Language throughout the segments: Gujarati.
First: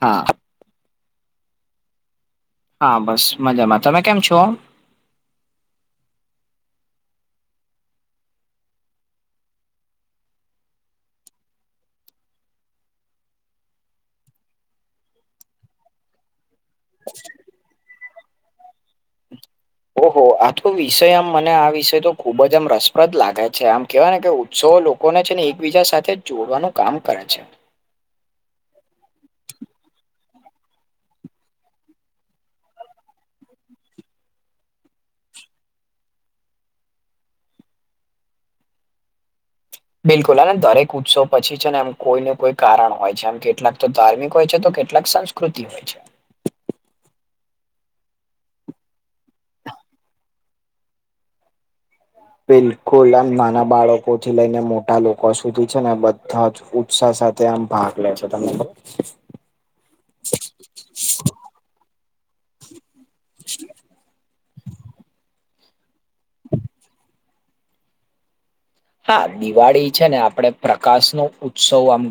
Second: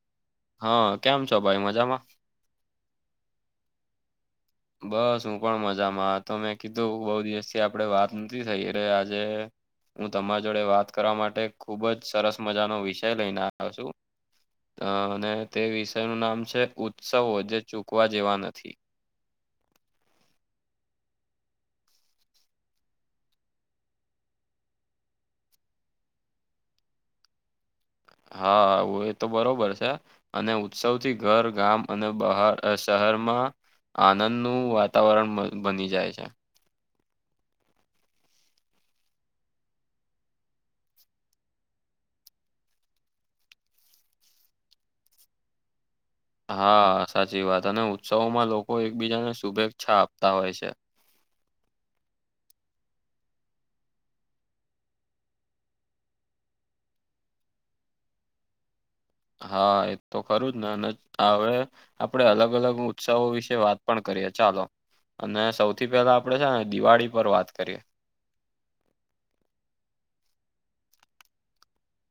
હા. હા કેમ છો ભાઈ મજામાં. હા બસ મજામાં તમે કેમ છો. બસ હું પણ મજામાં તો મેં કીધું બૌ દિવસથી આપડે વાત નથી થઈ અરે આજે હું તમારા જોડે વાત કરવા માટે ખુબ જ સરસ મજાનો વિષય લઈને આવ્યો છું. અ અને તે વિષયનું નામ છે ઉત્સવો જે ચૂકવા જેવા નથી. આ તો વિષય આમ મને આ વિષય તો ખુબ જ આમ રસપ્રદ લાગે છે આમ કેવાય ને કે સો લોકોને છે ને એકબીજા સાથે જોડવાનું કામ કરે છે. હા એ તો બરોબર છે. અને ઉત્સવથી ઘર ગામ અને બહાર શહેરમાં આનંદનું વાતાવરણ બની જાય છે. બિલકુલ હને દરેક ઉત્સવ પછી છે ને એમ કોઈ ને કોઈ કારણ હોય છે એમ કેટલાક. તો ધાર્મિક હોય છે તો કેટલાક સંસ્કૃતિ હોય છે. હા સાચી વાત અને ઉત્સવોમાં લોકો એકબીજાને શુભેચ્છા આપતા હોય છે. બિલકુલ આમ નાના બાળકો થી લઈને મોટા લોકો સુધી છે ને બધા જ. ઉત્સાહ સાથે આમ ભાગ લે છે તમને ખબર. હા એ તો ખરું જ ને અને હવે આપડે અલગ અલગ. ઉત્સવ વિશે વાત પણ કરીએ ચાલો અને સૌથી પહેલા આપડે છે ને દિવાળી પર વાત કરીએ. હા દિવાળી છે ને આપડે પ્રકાશ નો ઉત્સવ આમ.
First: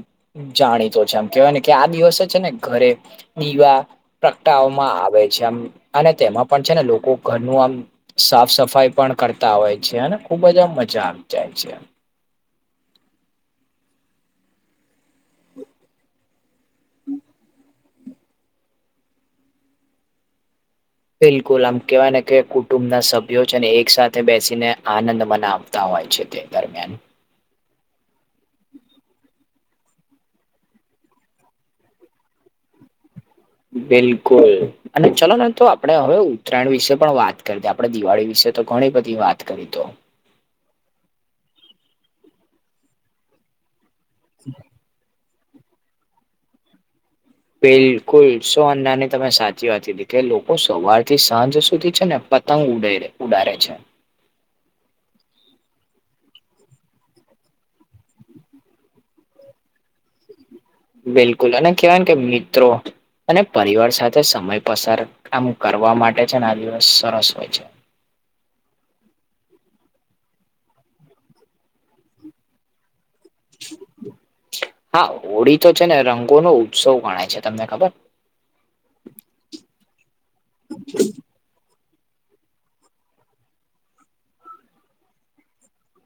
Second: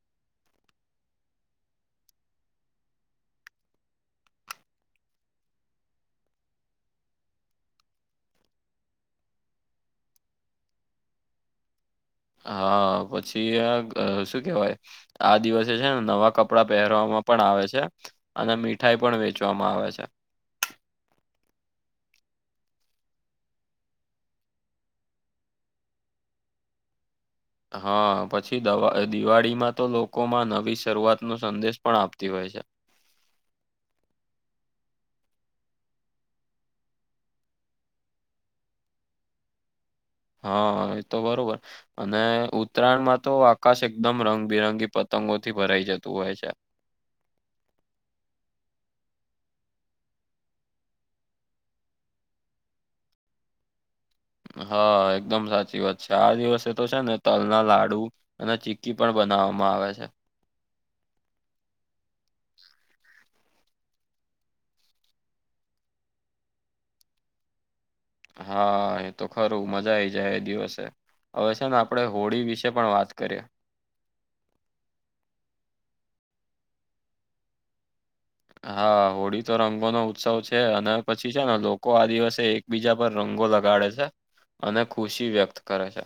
જાણીતો છે આમ કેવાય ને કે આ દિવસે છે ને ઘરે. દીવા પ્રગટાવવામાં આવે છે આમ અને તેમાં પણ છે ને લોકો ઘરનું આમ. સાફ સફાઈ પણ કરતા હોય છે અને ખુબ જ આમ મજા આવી જાય છે. હા પછી શું કેવાય આ દિવસે છે ને નવા કપ. પડાં પહેરવામાં પણ આવે છે અને મીઠાઈ પણ વેચવામાં આવે છે. બિલકુલ આમ કહેવાય ને કે કુટુંબ ના સભ્યો છે ને એક સાથે બેસીને આનંદ મનાવ. તા હોય છે તે દરમિયાન. હા પછી દવા દિવાળીમાં તો લોકો. લોકો માં નવી શરૂઆત નો સંદેશ પણ આપતી હોય છે. બિલકુલ. અને ચલો ને તો આપણે હવે ઉત્તરાયણ વિશે પણ વાત કરી દે આપણે દિવાળી વિશે તો ઘણી બધી વાત કરી તો. હા એ તો બરોબર અને ઉત્તરાયણમાં તો આકાશ એક. દમ રંગબિરંગી પતંગોથી ભરાઈ જતું હોય છે. બિલકુલ સો નાની તમે સાચી વાત કીધી કે લોકો સવાર થી સાંજ સુધી છે ને પત્. તંગ ઉડ ઉડારે છે. હા એકદમ સાચી વાત છે આ દિવસે તો છે ને તલના લાડુ. અને ચી્કી પણ બનાવવામાં આવે છે. બિલકુલ અને કહેવાય ને કે મિત્રો. અને પરિવાર સાથે સમય પસાર આમ કરવા માટે છે ને આ દિવસ સરસ હોય છે. હા એ તો ખરું મજા આઈ જાય એ દિવસે. હવે છે ને આપણે હોળી વિશે પણ વાત કરીએ. હા હોળી તો છે ને રંગો નો ઉત્સવ ગણાય છે તમને ખબર. હા હોળી તો રંગો નો ઉત્સવ છે અને પછી છે ને લોકો આ દિવસે એક. બીજા પર રંગો લગાડે છે અને ખુશી વ્યક્ત કરે છે.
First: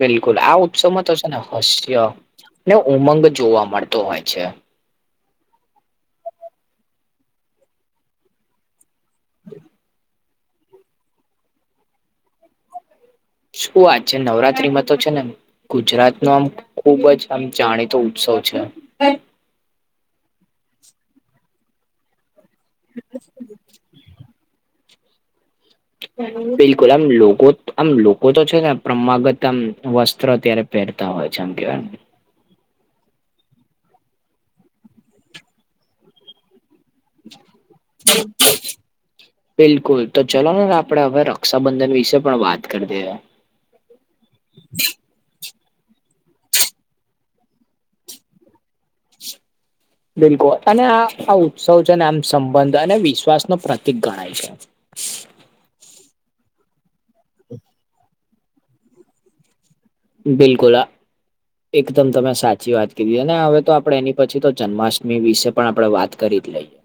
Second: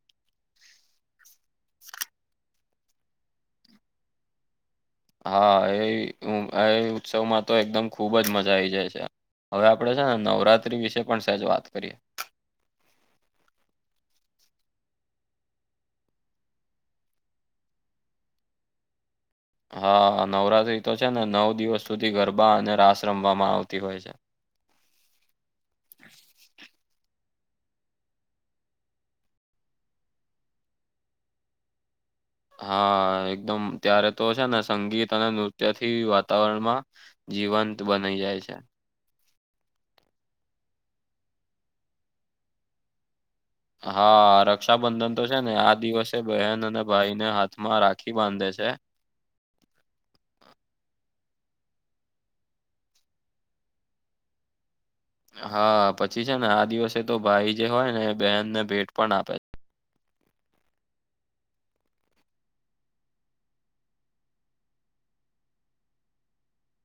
બિલકુલ આ ઉત્સવમાં તો છે ને હાસ્ય ને ઉમંગ જોવા મળતો હોય છે. હા એ એ ઉત્સવમાં તો એકદમ ખુબ જ મજા આઈ જાય છે. હવે આપણેે છે ને નવરાત્રી વિશે પણ સહેજ વાત કરીએ. શું વાત છે નવરાત્રીમાં તો છે ને. ગુજરાત નો આમ ખુબ જ આમ જાણીતો ઉત્સવ છે. હા નવરાત્રી તો છે ને નવ દિવસ સુધી ગરબા અને રાસ રમવામાં આવતી હોય છે. બિલકુલ આમ લોકો આમ લોકો તો છે ને પ્રમાગત આમ વસ્ત્ર ત્યારે. પહેરતા હોય છે આમ કેવા. હા એકદમ ત્યારે તો છે ને સંગીત અને નૃત્ય થી વાતાવરણમાં. જીવંત બની જાય છે. બિલકુલ તો ચલો ને આપણે હવે રક્ષાબંધન વિશે પણ વાત કરી દઈએ. હા રક્ષાબંધન. તો છે ને આ દિવસે બહેન અને ભાઈને હાથમાં રાખી બાંધે છે. બિલકુલ અને આ આ ઉત્સવ છે અને આમ સંબંધ અને વિશ્વાસ નો પ્રતિક ગણાય છે. હા પછી છે ને આ દિવસે તો ભાઈ જે હોય ને એ બહેનને ભેટ પણ આપે છે. બિલકુલ. એકદમ તમે સાચી વાત કીધી છે ને હવે તો આપડે એની પછી તો જન્માષ્ટમી વિશે પણ આપણે વાત. કરી જ લઈએ.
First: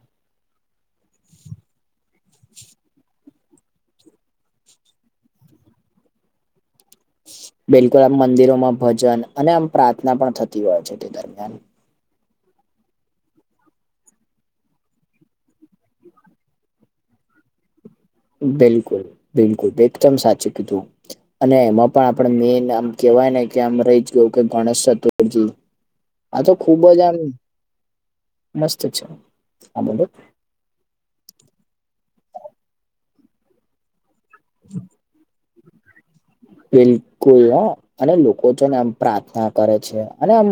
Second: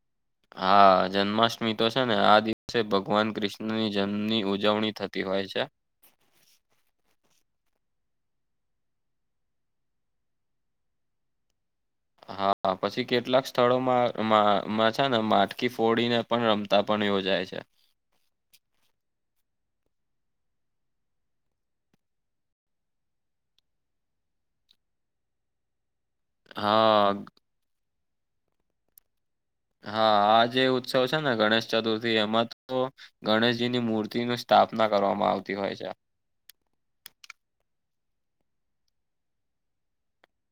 હા જન્માષ્ટમી તો છે, ને આ દિવસે ભગવાન કૃષ્ણની જન્મની ઉજવણી થતી હોય છે. બિલકુલ આમ મંદિરોમાં ભજન અને આમ પ્રાર્થના પણ થતી હોય છે, તે દરમિયાન હા પછી કેટલાક સ્થળોમાં માં છે, ને માટકી ફોડીને પણ રમતા પણ યોજાય છે. બિલકુલ બિલકુલ એકદમ સાચું કીધું અને એમાં પણ આપડે મેન આમ કેવાય ને કે આમ રહી ગયું કે ગણેશ ચતુર્થી [inaudible] આ તો ખુબ જ હા આમ મસ્ત છે. આ બધું હા આ જે ઉત્સવ છે, ને ગણેશ ચતુર્થી એમાં તો ગણેશજીની મૂ તિ નુ સ્થાપના કરવામાં આવતી હોય છે. બિલકુલ અને લોકો તો ને એમ પ્રાર્થના કરે છે, અને આમ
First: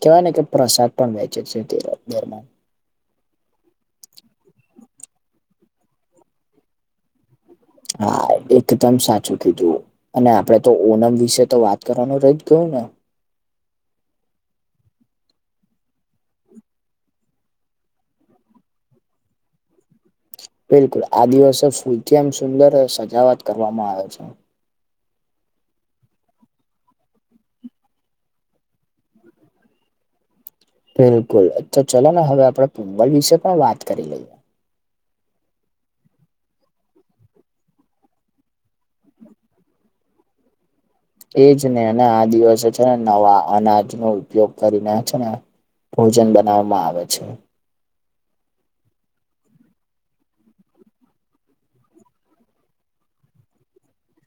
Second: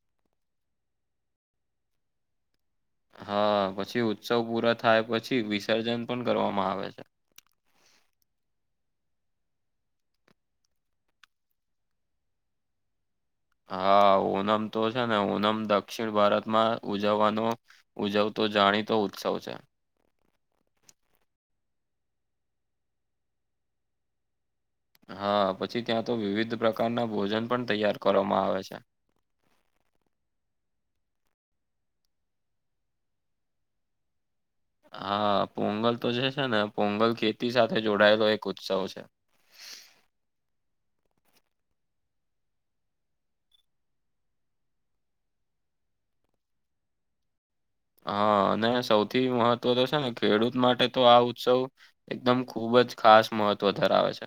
કેવાય ને કે પ્રસાદ પણ વેચે છે, તેર [unintelligible] હ પછી ઉત્સવ પૂરા થાય પછી વિસર્જન પણ કરવામાં આવે છે. હા એકદમ સાચું કીધું અને આપડે તો ઓનમ વિશે તો વાત કરવાનું રહી ગયું ને હા ઓનમ તો છે, ને ઓનમ દક્ષિણ ભારતમાં ઉજવવાનો ઉજવતો જાણી તો ઉત્સવ છે. બિલકુલ આ દિવસે ફૂલથી આમ સુંદર સજાવાટ કરવામાં આવે છે. હ પછી ત્યાં તો વિવિધ પ્રકારના ભોજન પણ તૈયાર કરવામાં આવે છે. બિલકુલ તો ચલો ને હવે આપણે પોગલ વિશે પણ વાત કરી લઈએ હા પોંગલ તો જે છે, ને પોંગલ ખેતી સાથે જોડાયેલો એક ઉત્સવ છે. એજ ને અને આ દિવસે છે, ને નવા અનાજનો ઉપયોગ કરીને છે, ને ભોજન બનાવવામાં આવે છે. હ અને સૌથી મહત્વ તો છે, ને ખેડૂત માટે તો આ ઉત્સવ એકદમ ખુબ જ ખાસ મહત્વ ધરાવે છે.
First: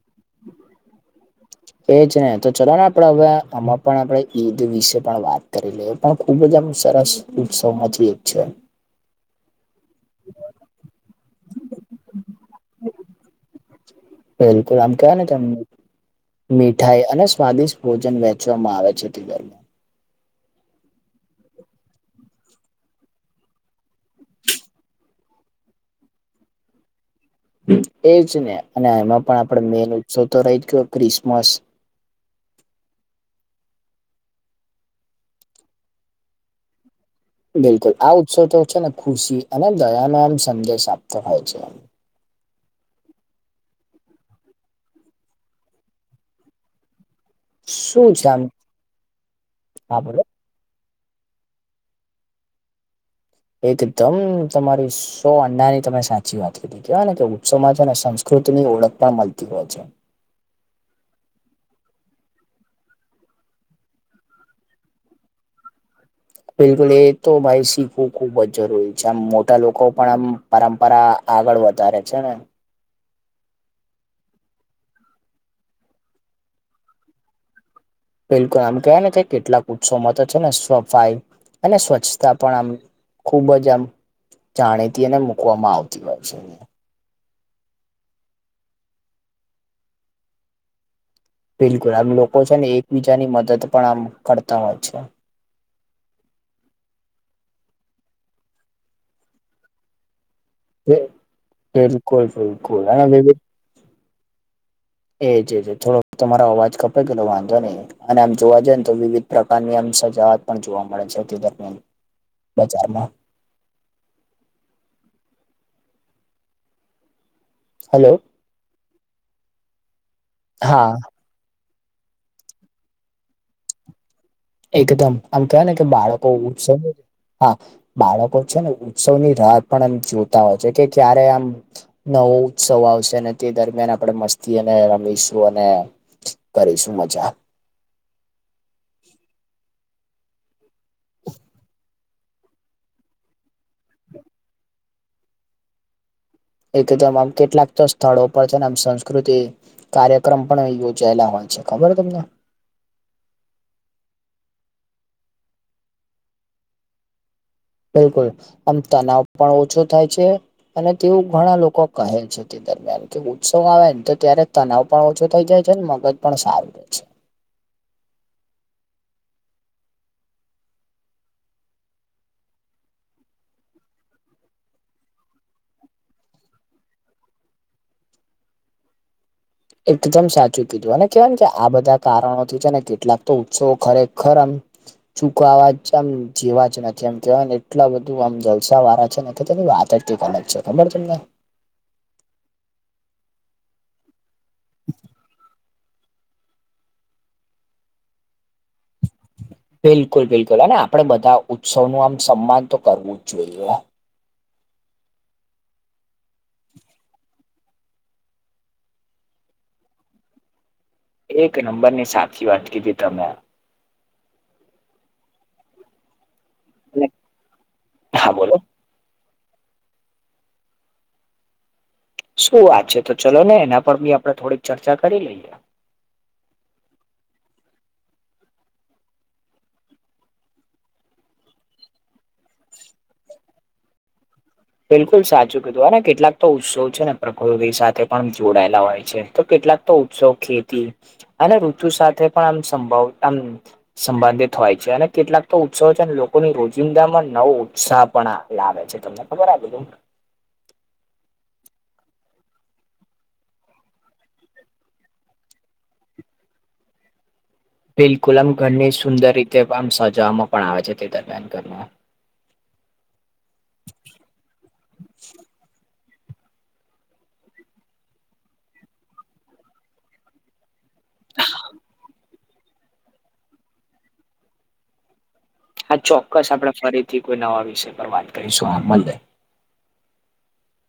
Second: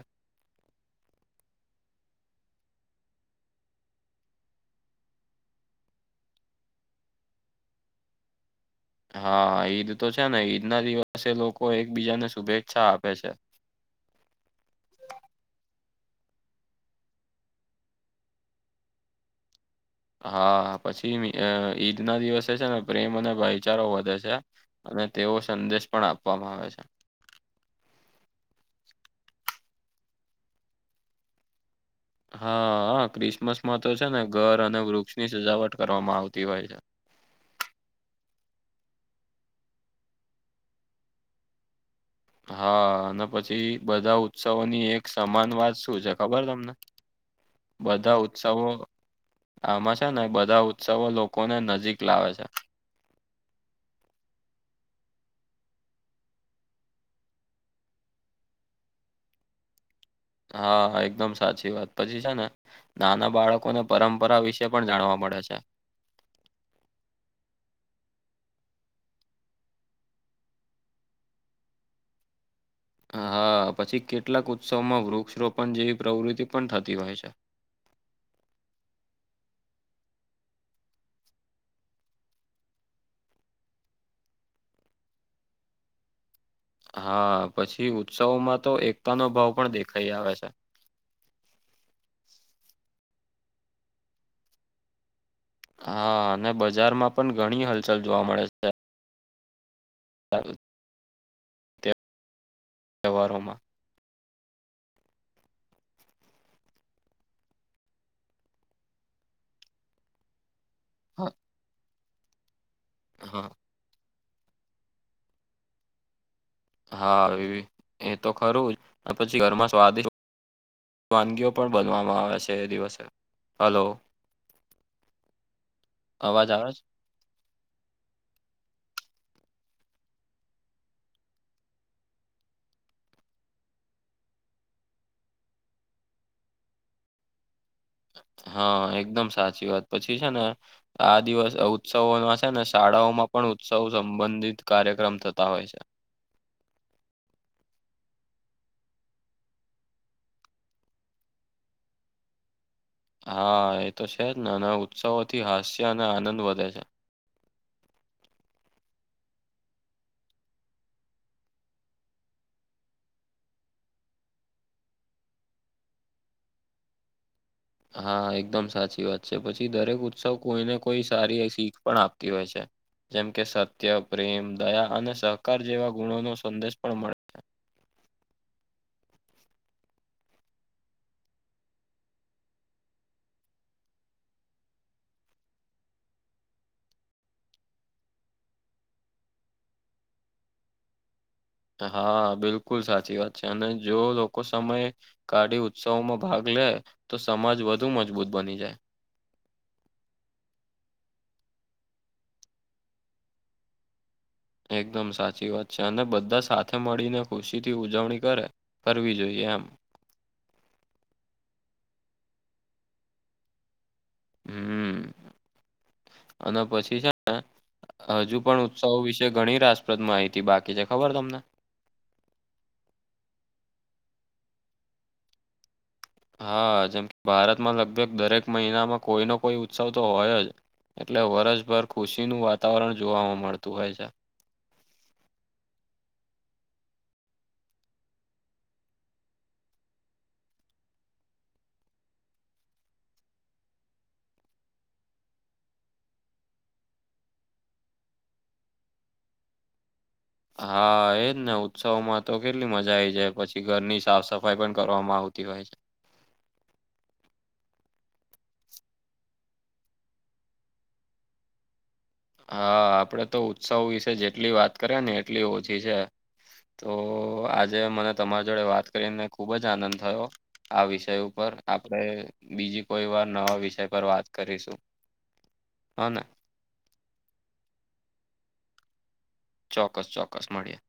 એ જ ને તો ચલો ને આપડે અવે આમાં પણ આપણે ઈદ વિશે પણ વાત કરી લઈએ પણ ખુબ જ આમ સરસ ઉત્સવ માટે એક છે. હ ઈદ તો છે, ને ઈદ ના દિવસે લોકો એકબીજાને શુભેચ્છા આપે છે. બિલકુલ આમ [unintelligible] મીઠાઈ અને સ્વાદિષ્ટ ભોજન વેચવામાં આવે છે, [unintelligible] હા પછી ઈદ ના દિવસે છે, ને પ્રેમ અને ભાઈચારો વધે છે. અને તેવો સંદેશ પણ આપવામાં આવે છે. એજ ને અને એમાં પણ આપડે મેન ઉત્સવ તો રહી ગયો ક્રિસમસ હ હ ક્રિસમસમાં તો છે, ને ઘર અને વૃક્ષની સજાવટ કરવામાં આવતી હોય છે. બિલકુલ આ ઉત્સવ તો છે, ને ખુશી અને દયાનો આમ સંદેશ આપતો હોય છે. હ અને પછી બધા ઉત્સવોની એક સમાન વાત શું છે ખબર તમને? શું બધા છે આમ ઉત્સવો આમાં હા છે, બોલો ને બધા ઉત્સવ લોકોને નજીક લાવે છે. એકદમ તમારી સો અન્નાની તમે સાચી વાત કીધી કેવાય ને કે ઉત્સવમાં [unintelligible] કૃતની ઓળખ પણ મલતી હોય છે. હ એકદમ સાચી વાત પછી છે, ને નાના બાળકોને પરંપરા વિશે પણ જાણવા મળે છે‌. બિલકુલ એ તો ભાઈ શીખવું ખૂબ જ જરૂરી છે, આમ મોટા લોકો પણ આમ પરંપરા આગળ વધારે છે, ને હ પછી કેટલાક ઉત્સવમાં વૃક્ષરોપણ જેવી પ્રવૃત્તિ પણ થતી હોય છે. બિલકુલ આમ કેવાયને તો કેટલાક ઉત્સવોમાં તો છે, ને સફાઈ અને સ્વચ્છતા પણ આમ ખુબ જ આમ જાણે તેને મૂકવામાં આવતી હોય છે. હા પછી ઉત્સવોમાં તો એકતાનો ભાવ પણ દેખાઈ આવે છે. બિલકુલ આમ લોકો છે, ને એકબીજાની મદદ પણ આમ કરતા હોય છે. હા અને બજારમાં પણ ઘણી હલચલ જોવા મળે છે. [unintelligible] [inaudible] બિલકુલ બિલકુલ અને તહેવારોમાં [unintelligible] થોડો તમારો અવાજ કપે કેટલો વાંધો નહીં. અને આમ જોવા જઈએ ને તો વિવિધ પ્રકારની આમ સજા પણ જોવા મળે છે હા તે દરમિયાન [inaudible] બજારમાં હા. હા એવી. એ હલો! તો ખરું હોય આ પછી ઘર માં સ્વાદિષ્ટ હા. વાનગીઓ પણ બનવામાં આવે છે એ દિવસે હલો? એકદમ આમ કવાય ને કે બાળકો અવાજ આવે છે હા બાળકો છે ને ઉત્સવની રાત પણ એમ જોતા હોય છે કે ક્યારે આમ નવો ઉત્સવ આવશે અને તે દરમિયાન આપણે મસ્તી અને રમીશું અને કરીશું મજા. હા એકદમ સાચી વાત પછી છે ને આ દિવસ ઉત્સવોમાં છે ને શાળાઓમાં પણ ઉત્સવ સંબંધિત કાર્યક્રમ થતા હોય છે. એકદમ આમ કેટલાક તો સ્થળો પર છે ને આમ સંસ્કૃતિ કાર્યક્રમ પણ યોજાયેલા હોય છે. ખબર તમને? હા એ તો છે જ ને અને ઉત્સવોથી હાસ્ય અને આનંદ વધે છે. બિલકુલ આમ તનાવ પણ ઓછો થાય છે અને તેવું ઘણા લોકો કહે છે. દરમિયાન કે ઉત્સવ આવે તો ત્યારે તનાવ પણ ઓછો થઈ જાય છે ને મગજ પણ સારું રેય છે. હા એકદમ સાચી વાત છે, પછી દરેક ઉત્સવ કોઈને કોઈ સારી શીખ પણ આપતી હોય છે. જેમ કે સત્ય, પ્રેમ, દયા અને સહકાર જેવા ગુણો નો સંદેશ પણ મળે. એકદમ સાચું કીધું અને કેહેવાય કે આ બધા કારણોથી છે, ને કેટલાક તો ઉત્સવ ખરેખર આમ. ચૂક આવાજ છે, આમ જેવા જ નથી એમ કેવાય ને એટલા બધું આમ જલસા વાળા છે, નથી વાત જ કોલેજ છે, ખબર છે, મને હા બિલકુલ સાચી વાત છે, અને જો લોકો સમય કાઢી ઉત્સવોમાં ભાગલે તો સમાજ વધુ મજબૂત બની જાય. બિલકુલ બિલકુલ અને આપડે બધા ઉત્સવ નું આમ સન્માન તો કરવું જ જોઈએ, એકદમ સાચી વાત છે, અને બધા સાથે મળીને ખુશીથી ઉજવણી કરે. કરવી જોઈએ, એમ એક નંબરની સાચી વાત કીધી તમે, હું [inaudible] અને પછી છે, હા હજુ બોલો પણ. સૌ વિશે ઘણી રાસપ્રદ માહિતી બાકી છે, ખબર તમને શું વાત છે, તો ચલોને એના પર થી આપડે થોડીક ચર્ચા કરી લઈએ. હા, જેમ કે ભારતમાં લગભગ દરેક મહિનામાં કોઈનો કોઈ ઉત્સવ તો હોયજ. એટલે વરસભર ખુશીનું વાતાવરણ જોવામાં મળતું હોય છે. બિલકુલ સાચું કીધું હોને કેટલાક તો ઉત્સવ છે, ને પ્રકૃતિ સાથે પણ જોડાયેલા હોય છે, તો કેટલાક ઉત્સવ ખેતી અને ઋતુ સાથે પણ આમ સંભવ આમ, સંબંધિત હોય છે, અને કેટલાક તો ઉત્સવો છે, લોકોની રોજિંદામાં નવો ઉત્સાહ પણ. લાવે છે, તમને ખબર આ બધું. હા એજને ઉત્સવમાંતો કેટલી મજા આઈ જાય પછી ઘરની સાફ સફાઈ પણ કરવામાં આવતી હોય છે. બિલકુલ આમ ઘરની સુંદર રીતે આમ સજવામાં પણ આવે છે, તે દરમિયાન ઘરમાં હા આપડે તો ઉત્સવ વિશે જેટલી વાત કરીએને એટલી ઓછી છે. તો આજે મને તમારા જોડે વાત કરીને ખૂબજ આનંદ થયો. આ વિષય ઉપર આપણેે બીજી કોઈવાર નવા વિષય પર વાત કરીશું. [unintelligible] [inaudible] હા, ચોક્કસ આપણે ફરીથી કોઈ નવા વિષય પર વાત કરીશું આમ. ચોક્કસ ચોક્કસ મળીએે.